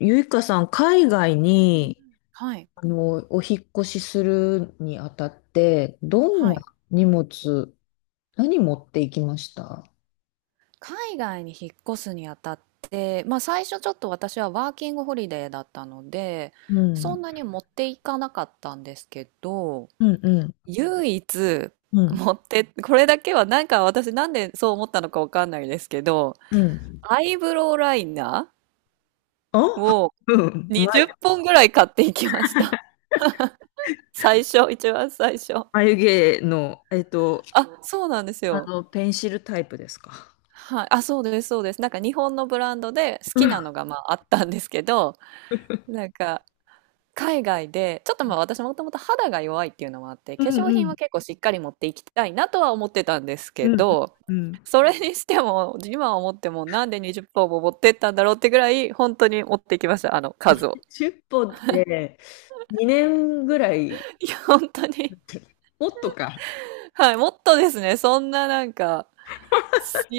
ゆいかさん、海外うんうん、に、はい、お引っ越しするにあたって、どんはない、荷物、何持っていきました？海外に引っ越すにあたって、まあ、最初ちょっと私はワーキングホリデーだったので、うそんん、なに持っていかなかったんですけど、うん、うん、唯一うん、持って、これだけはなんか、私なんでそう思ったのかわかんないですけど、うん。アイブロウライナーあをうん、ま、20本ぐらい買っていきました。 最初、一番最初、眉毛の、あ、そうなんですよ。ペンシルタイプですか。はい、あ、そうです、そうです。なんか日本のブランドで好うきん、なのがまああったんですけど、なんか海外で、ちょっとまあ私もともと肌が弱いっていうのもあって、う化粧品ん、は結構しっかり持っていきたいなとは思ってたんですうけん、ど、うん。うんそれにしても、今思ってもなんで20本も持ってったんだろうってぐらい、本当に持ってきました、あの数を。10本っぽんって2年ぐらい、いや、本当に。もっとか。はい、もっとですね、そんな、なんか、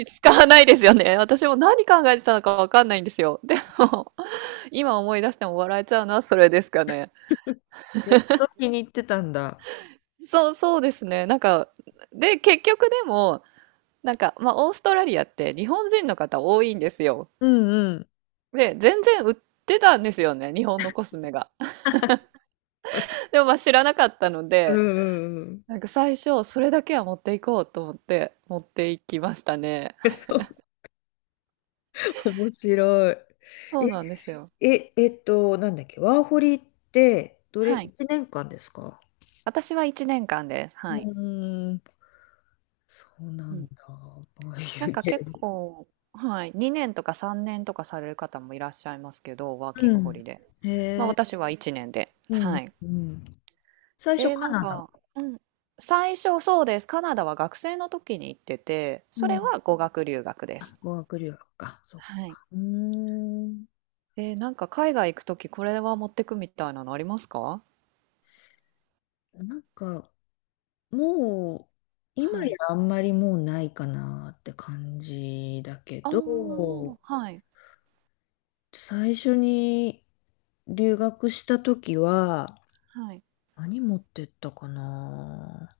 使わないですよね。私も何考えてたのかわかんないんですよ。でも、今思い出しても笑えちゃうのはそれですかね。よっぽど気に入ってたんだ。そう、そうですね。なんか、で、結局でも、なんか、まあ、オーストラリアって日本人の方多いんですよ。うんうん。で、全然売ってたんですよね、日本のコスメが。でもまあ知らなかったのうんで、うんうん。なんか最初、それだけは持っていこうと思って持っていきましたね。そう、面白い。そうなんですよ。え、え、なんだっけ、ワーホリって、どれ、はい。1年間ですか？私は1年間です。うはい。ーん、そうなうんん。だ。ああないんうかゲ結ーム。構、はい、2年とか3年とかされる方もいらっしゃいますけど、ワーキンうグホん。リデー。まあへえ、私は1年で。うん、はい。うん。最初えーカなんナダ。か、うん。最初そうです。カナダは学生の時に行ってて、そうれん。は語学留学です。あ、語学留学か。そっはい。か。うーん。なんか海外行く時これは持ってくみたいなのありますか？なんか、もう、今やはい。あんまりもうないかなって感じだけあど、あ、はい。最初に、留学した時は、はい。何持ってったかな。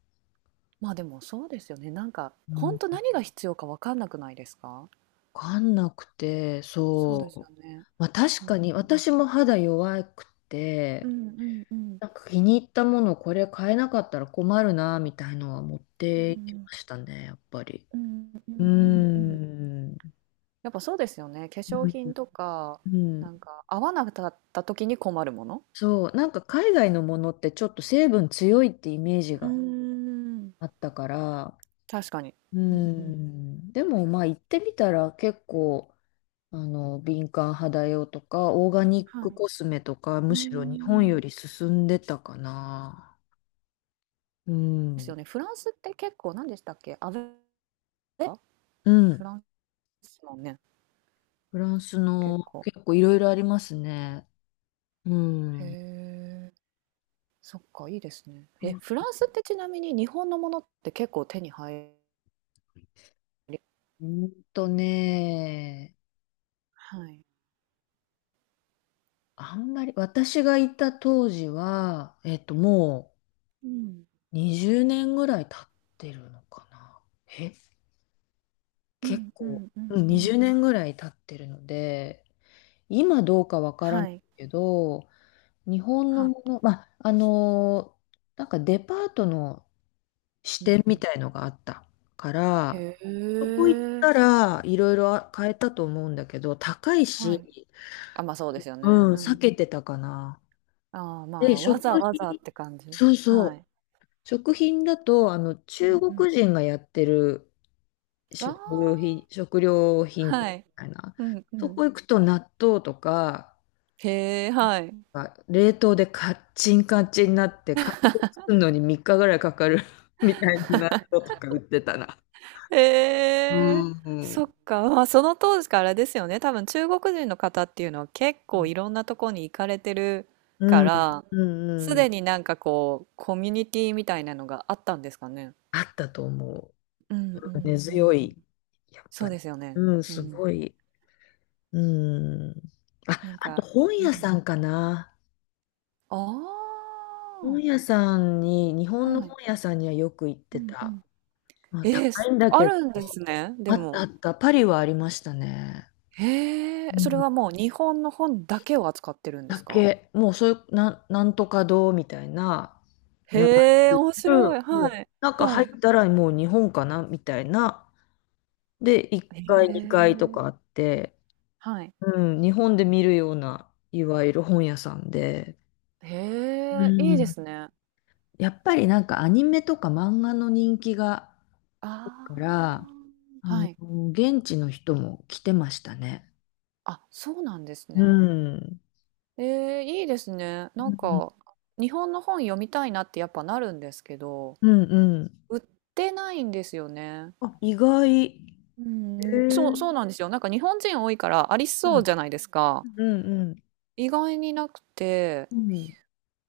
まあでもそうですよね。なんか、う本ん、当何が必要かわかんなくないですか？わかんなくて、そうですそよう。ね。まあ確うかんに私も肌弱くて、うんうんうんなんか気に入ったものこれ買えなかったら困るな、みたいのは持っうていきんましたね、やっぱり。うんううーんうんうんうんうん。ん。やっぱそうですよね。化粧うん品とか、うん。なんか合わなかった時に困るもの。そう、なんか海外のものってちょっと成分強いってイメージうーがん。あったから、確かに。ううんうん。ん、でもまあ行ってみたら結構敏感肌用とか、オーガニッはクい。コスメとか、うむーしろ日本よん。り進んでたかな。うですん。よね。フランスって結構何でしたっけ？アベ、え？うフん。ランスですもんね、フランスの結構。結構いろいろありますね。うへん。え、そっか、いいですね。うえ、んフランスってちなみに日本のものって結構手に入り、とね、はい、あんまり、私がいた当時は、もうん、う20年ぐらい経ってるのかな。え、う結んう構、んううんん、う20ん、年ぐらい経ってるので、今どうかわからなはいい、けど、日本はのい、もの、まあ、なんかデパートの支うん店うみん、たいのがあったから、へそこ行っえ、たらいろいろ買えたと思うんだけど、高いはい、し、あ、ま、そうですようね。ん、う避ん。けてたかな。ああ、まで、あ、わ食ざわざ品、って感じ。そうはそう、い。食品だと、う中んうん。国人がやってるああ、食料品店はい。みたいな、うんうそん。こ行くと納豆とか、へえ、はい。あ冷凍でカッチンカチンになって、解凍するのに3日ぐらいかかる みたいな納豆とか売ってたな。へうえ、ん。うそっん、か。まあ、その当時からですよね、多分中国人の方っていうのは結構いろんなとこに行かれてるうかんら、うんすうん。でになんかこう、コミュニティみたいなのがあったんですかね。あったと思うんうう。根んう強ん。い、やっそぱうでり。すよね。うん、うすごん。い。うん。あ、なんあとか、本う屋ん。さんかな。あ本あ、屋さんに、日本のはい。本屋さんにはよく行っうてんうた。ん。まあ、ええ、高いすんだあけど、るんですね、であったあも。った。パリはありましたね。へえ、うそれんはもう日本の本だけを扱ってるんですだか？け、もうそういう、なんとか堂みたいな名前へえ、面の、白い。もはう、い。なんかは入い。ったらもう日本かなみたいな。で、1へ階、え、2階とかあって、はい。うん、日本で見るような、いわゆる本屋さんで、うへえ、いいでん、すね。やっぱりなんかアニメとか漫画の人気が、かあら、あ、はい。現地の人も来てましたね。あ、そうなんですうね。ん。ええ、いいですね。うなんん、か、日本の本読みたいなってやっぱなるんですけど、うん、うん。売ってないんですよね。あ、意外。へうん、えそうそうなんですよ。なんか日本人多いからありうん、そうじゃないですか。うん、うん。意外になくて、うん。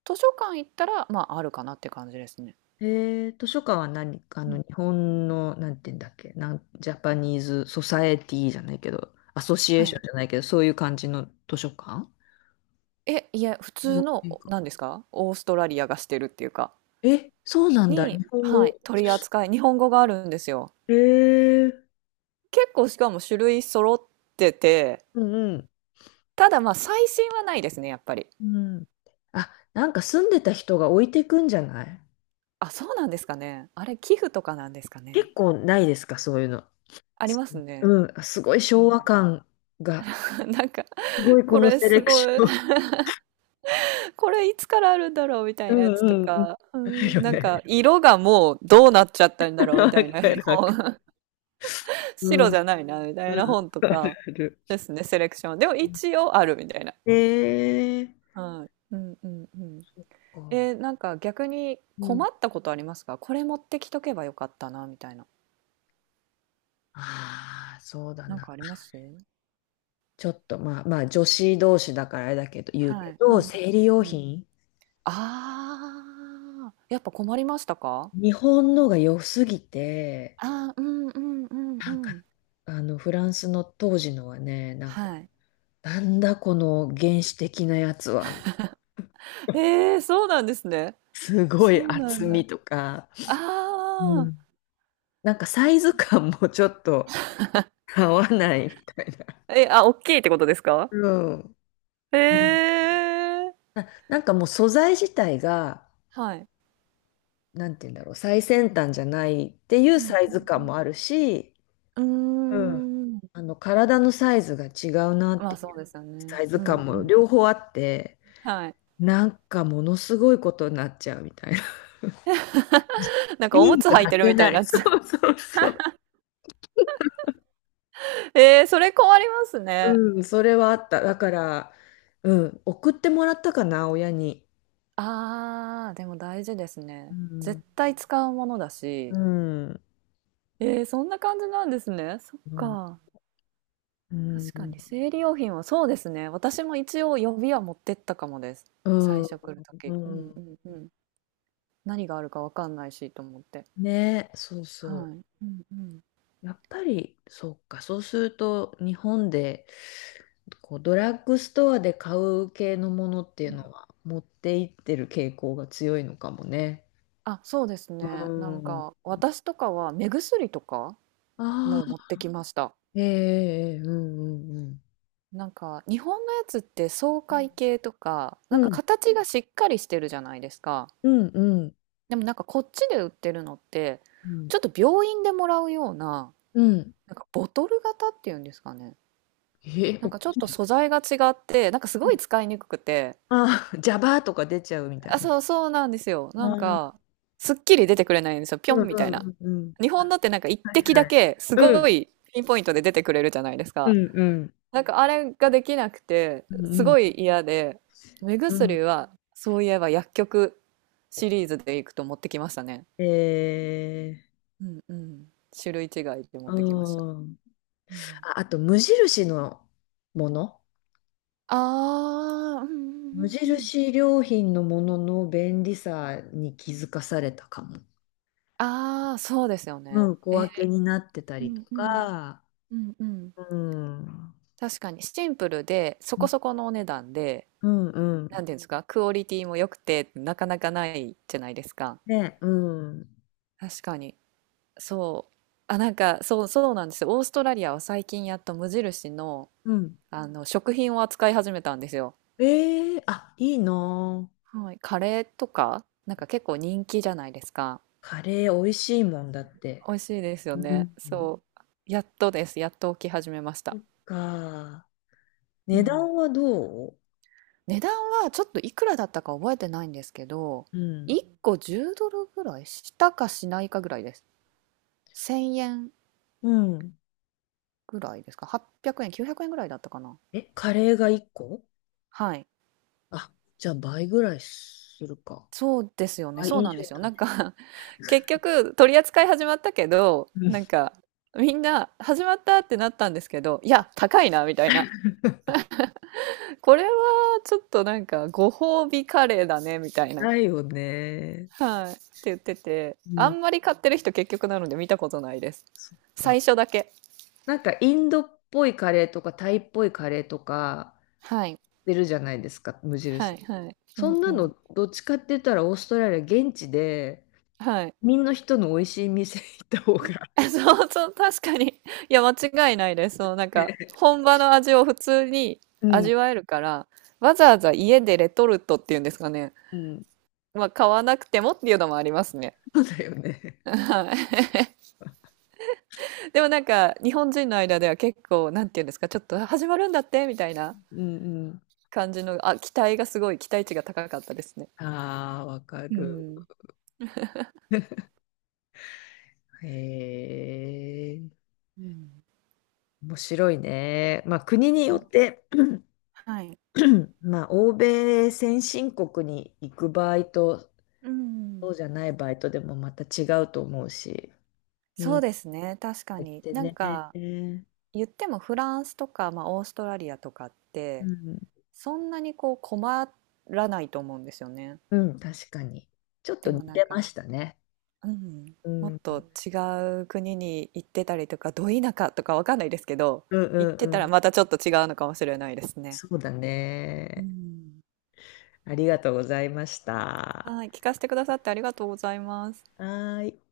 図書館行ったら、まあ、あるかなって感じですね。図書館は何うん。日本の、なんて言うんだっけ、ジャパニーズ・ソサエティじゃないけど、アソシエーはショい。ンじゃないけど、そういう感じの図書館。え、いや、普日通本の、人お、か。何ですか、オーストラリアがしてるっていうか、え、そうなんだ、に、日本はい、語。取り扱い、日本語があるんですよ。えー、結構しかも種類揃ってて、うんうん。ただまあ、最新はないですね、やっぱり。うん。あ、なんか住んでた人が置いてくんじゃない？あ、そうなんですかね。あれ、寄付とかなんですかね。結構ないですか、そういうの。ありすますね。うん、すごいな昭ん和か、感が、なんか、すごいここのれセすレクごシい。ョン。これいつからあるんだろうみたういなやつとんうんうん。か、うあるん、よなんかね。色がもうどうなっちゃったんだわろうみたかいなるわかる。本、う白じんゃないなみたういなん本とあるかある。ですね、セレクション。でも一応あるみたいな。ええはい。うんうんうん。そっか。なんか逆にう困ん。ったことありますか？これ持ってきとけばよかったなみたいな。ああ、そうだなんな。かあります？ちょっとまあまあ女子同士だからあれだけど言うはけい。うど、ん。生理用うん。品、ああ、やっぱ困りましたか？日本のが良すぎて、ああー、うんうんうんなんうかん。あのフランスの当時のはね、なんかはい。なんだこの原始的なやつは、ええ、そうなんですね。すごそいうな厚んだ。みとか、うあんなんかサイズ感もちょっと合わないみたいな。あ。え、あ、おっきいってことですか？うん。へえ。なんかもう素材自体が、はい。なんて言うんだろう、最先端じゃないっていううんサイズう感んもあるし、ううん。ん。うーん。あの体のサイズが違うなっまてあいそううですよね。サイズうん感うもん。両方あって、はい。なんかものすごいことになっちゃうみたいな。なんかジおーむンズつ履い履てるけみたいなにい。なっそちゃう。うそうそう。えー、それ困りますね。うん、それはあった。だから、うん、送ってもらったかな、親に。ああ、でも大事ですうね。絶ん、対使うものだうし。ん、えー、そんな感じなんですね。そっうん、か。う確かん、に生理用品はそうですね。私も一応予備は持ってったかもです。う最ん。初来るとうき。うんうんんうん。何があるかわかんないしと思って。ね、そうはそう。い。うんうん。やっぱり、そうか、そうすると、日本で、こう、ドラッグストアで買う系のものっていううん。のは、持っていってる傾向が強いのかもね。あ、そうですうね。なんん。あか、私とかは目薬とかあ、もう持ってきました。ええええうんうんなんか、日本のやつって爽快系とか、うなんん。かうん、形がしっかりしてるじゃないですか。うん、うん、でもなんかこっちで売ってるのって、うん。ちょっと病院でもらうような、うんなんかボトル型っていうんですかね。え、なんか大ちょっきとい。素材が違って、なんかすごい使いにくくて、ああ、ジャバーとか出ちゃうみたいあ、な。そう、そうなんですよ。なんか、すっきり出てくれないんですよ。ぴうょんんみうたいな。んうんうん。日本のってなんか一滴だけ、すうごんいピンポイントで出てくれるじゃないですうか。んうんなんかあれができなくて、うすんごい嫌で、目う薬ん。は、そういえば薬局シリーズでいくと持ってきましたね。ええうんうん。種類違いで持あってきました。あ。うん、ああと、無印のもの。ああ、うんうんう無んうん。印良品のものの便利さに気づかされたかも。ああ、そうですようね。ん、小え、分けになってたうりとんうん。か、うんうん。うん、う確かにシンプルでそこそこのお値段で、んうなんん。ていうんですか、クオリティも良くてなかなかないじゃないですか。ね、うん。確かに。そう。あ、なんかそうそうなんですよ。オーストラリアは最近やっと無印の、うん。あの食品を扱い始めたんですよ。ええあ、いいなあ。はい、カレーとかなんか結構人気じゃないですか。カレー美味しいもんだって。美味しいですようね。ん。そう。やっとです。やっと起き始めましそた。っか。う値ん、段はどう？値段はちょっといくらだったか覚えてないんですけど、うん。1個10ドルぐらいしたかしないかぐらいです。1000円うん。ぐらいですか？ 800 円、900円ぐらいだったかな。え、カレーが1個。はい。あ、じゃあ倍ぐらいするか。そうですよね。倍そう以なん上ですよ。だ。なんか 結局取り扱い始まったけど、うなんんかみんな始まったってなったんですけど、いや、高いな、みたいな。これはちょっとなんかご褒美カレーだね、みたいな。ないよね。はい。って言ってて、うあん。んまり買ってる人結局なので見たことないです。そっか。最初だけ。なんかインドっぽいカレーとかタイっぽいカレーとかはい。出るじゃないですか、無はい、印。はい。うそんんうなのん。どっちかって言ったらオーストラリア現地ではい。みんな人の美味しい店行った方が。 そうそう、確かに。いや、間違いないです。そのなんか、本場の味を普通にうん。味わえるから、わざわざ家でレトルトっていうんですかね。うん。まあ、買わなくてもっていうのもありますね。そうだよね。はい。でもなんか、日本人の間では結構、なんていうんですか、ちょっとあ始まるんだってみたいなうんうん。感じの、あ、期待がすごい、期待値が高かったですね。ああ、わかうる。ん。へえ。うん。面白いね。まあ国によって はい。まあ欧米先進国に行く場合とうそん。うじゃないバイトでもまた違うと思うし。うそん。うですね、確かできに。てなんね。か、うん。言ってもフランスとか、まあ、オーストラリアとかってそんなにこう困らないと思うんですよね。うん、確かに。ちょっとで似もなんてか、ましたね。うん、うん。もうっんと違う国に行ってたりとかど田舎とかわかんないですけど、うん行ってうたらん。またちょっと違うのかもしれないですね。そうだうね。ん、ありがとうございました。ははい、聞かせてくださってありがとうございます。ーい。